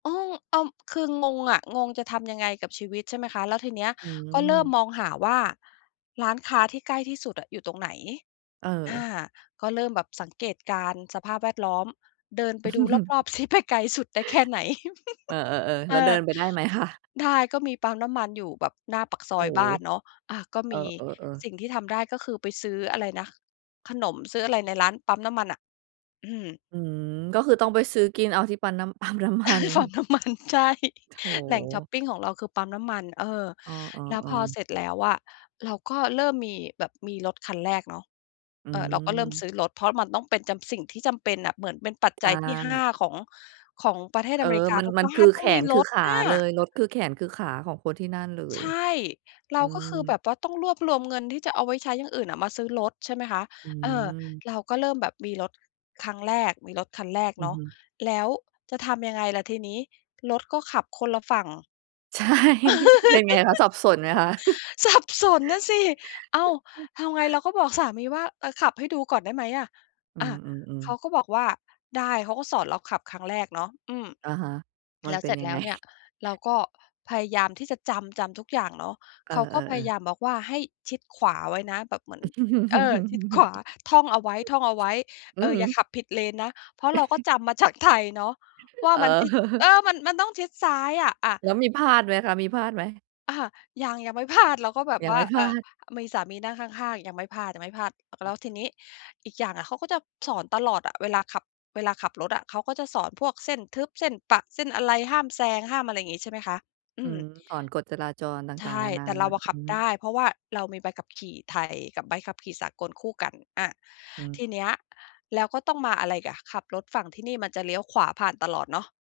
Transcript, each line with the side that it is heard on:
left: เออ อ้าว คืองงอะ งง จะทำยังไงกับชีวิต ใช่ไหมคะ แล้วทีเนี้ย
right: อื
left: ก็เริ่ม
right: ม
left: มองหาว่าร้านค้าที่ใกล้ที่สุดอะอยู่ตรงไหน
right: เ
left: อ
right: อ
left: า
right: อ
left: ก็เริ่มแบบสังเกตการณ์สภาพแวดล้อม เดินไปดูรอบ ๆ สิ ไปไกลสุดได้แค่ไหน
right: เออ ๆ
left: เ
right: ๆ แล
left: อ
right: ้วเดิ
left: อ
right: นไปได้ไหมคะ?
left: ได้ ก็มีปั๊มน้ำมันอยู่แบบหน้าปากซ
right: โ
left: อ
right: อ้
left: ยบ้านเนาะ อา ก็
right: เอ
left: มี
right: อ ๆ ๆ
left: สิ่งที่ทำได้ก็คือไปซื้ออะไรนะ ขนม ซื้ออะไรในร้าน ปั๊มน้ำมันน่ะ อืม
right: อืม ก็คือต้องไปซื้อกินเอาที่ ปั๊นน้ำ ปั๊มน้ำมัน
left: ปั๊มน้ำมัน ใช่ แหล่งชอป
right: โถ
left: ปิงของเราคือปั๊มน้ำมัน เออ
right: เอ
left: แล้ว
right: อ
left: พอ
right: ๆ ๆ
left: เสร็จแล้วอะเราก็เริ่มมีแบบมีรถคันแรกเนาะ
right: อื
left: เออ เราก็เริ่มซ
right: ม
left: ื้อรถ เพราะมันต้องเป็นจำ สิ่งที่จำเป็นน่ะ เหมือนเป็นปัจ
right: ใช
left: จัยที่ 5
right: ่
left: ของ ของประเทศ
right: เอ
left: อเ
right: อ
left: มริกา
right: มัน
left: ทุก
right: มัน
left: บ้
right: ค
left: า
right: ือ
left: นต
right: แ
left: ้
right: ข
left: องมี
right: นค
left: ร
right: ือ
left: ถ
right: ขา
left: น่
right: เล
left: ะ
right: ย รถคือแขนคือขาของคนที่นั่นเล
left: ใ
right: ย
left: ช่ เร
right: อ
left: า
right: ื
left: ก็คือแ
right: ม
left: บบว่าต้องรวบรวมเงินที่จะเอาไว้ใช้อย่างอื่นอะมาซื้อรถ ใช่ไหมคะ
right: อื
left: เออ
right: อ
left: เราก็เริ่มแบบมีรถครั้งแรก มีรถคันแรก
right: อื
left: เน
right: อ
left: าะ
right: ฮึ
left: แล้วจะทำยังไงล่ะทีนี้ รถก็ขับคนละฝั่ง
right: ใช่ เป็นไงคะ สับสนไหมคะ?
left: สับสน น่ะสิ อ้าว ทำไง เราก็บอกสามีว่า "เออ ขับให้ดูก่อนได้ไหมอะ?"
right: อื
left: อา
right: อ
left: เข
right: ๆ ๆ
left: าก็บอกว่า "ได้" เขาก็สอนเราขับครั้งแรกเนาะ อืม
right: อะฮะ มั
left: แล
right: น
left: ้ว
right: เป
left: เ
right: ็
left: สร
right: น
left: ็จ
right: ยั
left: แล
right: ง
left: ้
right: ไง?
left: วเนี่ยเราก็พยายามที่จะจำ จำทุกอย่างเนาะ
right: เอ
left: เขาก็พย
right: อ
left: าย
right: ๆ ๆ
left: ามบอกว่าให้ชิดขวาไว้นะแบบเหมือน เออ ชิดขวา ท่องเอาไว้ ท่องเอาไว้
right: อ
left: เ
right: ื
left: อ
right: อ
left: อ
right: ฮ
left: อ
right: ึ
left: ย่าขับผิดเลนนะ เพราะเราก็จำมาจากไทยเนาะ ว่า
right: เอ
left: มัน
right: อ
left: ชิด เออ มัน มันต้องชิดซ้ายอะ อา
right: แล้วมีพลาดไหมคะ มีพลาดไหม?
left: อา ยัง ยังไม่พลาด เราก็แบบ
right: ยั
left: ว
right: งไ
left: ่า
right: ม่พ
left: เ
right: ล
left: อ่
right: า
left: อ
right: ด
left: มีสามีนั่งข้าง ๆ ยังไม่พลาด ยังไม่พลาด แ
right: อ
left: ล
right: ือ
left: ้วทีนี้ อีกอย่างอะเขาก็จะสอนตลอดอะ เวลาขับ เวลาขับรถอะ เขาก็จะสอนพวกเส้นทึบ เส้นประ เส้นอะไร ห้ามแซง ห้ามอะไรอย่างงี้ ใช่ไหมคะ อ
right: อ
left: ื
right: ืม
left: ม
right: สอนกฎจราจรต
left: ใช
right: ่าง ๆ
left: ่
right: นานา
left: แต่เราอะ
right: อื
left: ข
right: อ
left: ับ
right: ฮ
left: ได
right: ึ
left: ้ เพราะว่าเรามีใบขับขี่ไทยกับใบขับขี่สากลคู่กัน อา
right: อื
left: ท
right: ม
left: ีเนี้ยแล้วก็ต้องมาอะไรอีกอะ ขับรถฝั่งที่นี่มันจะเลี้ยวขวาผ่านตลอดเนาะ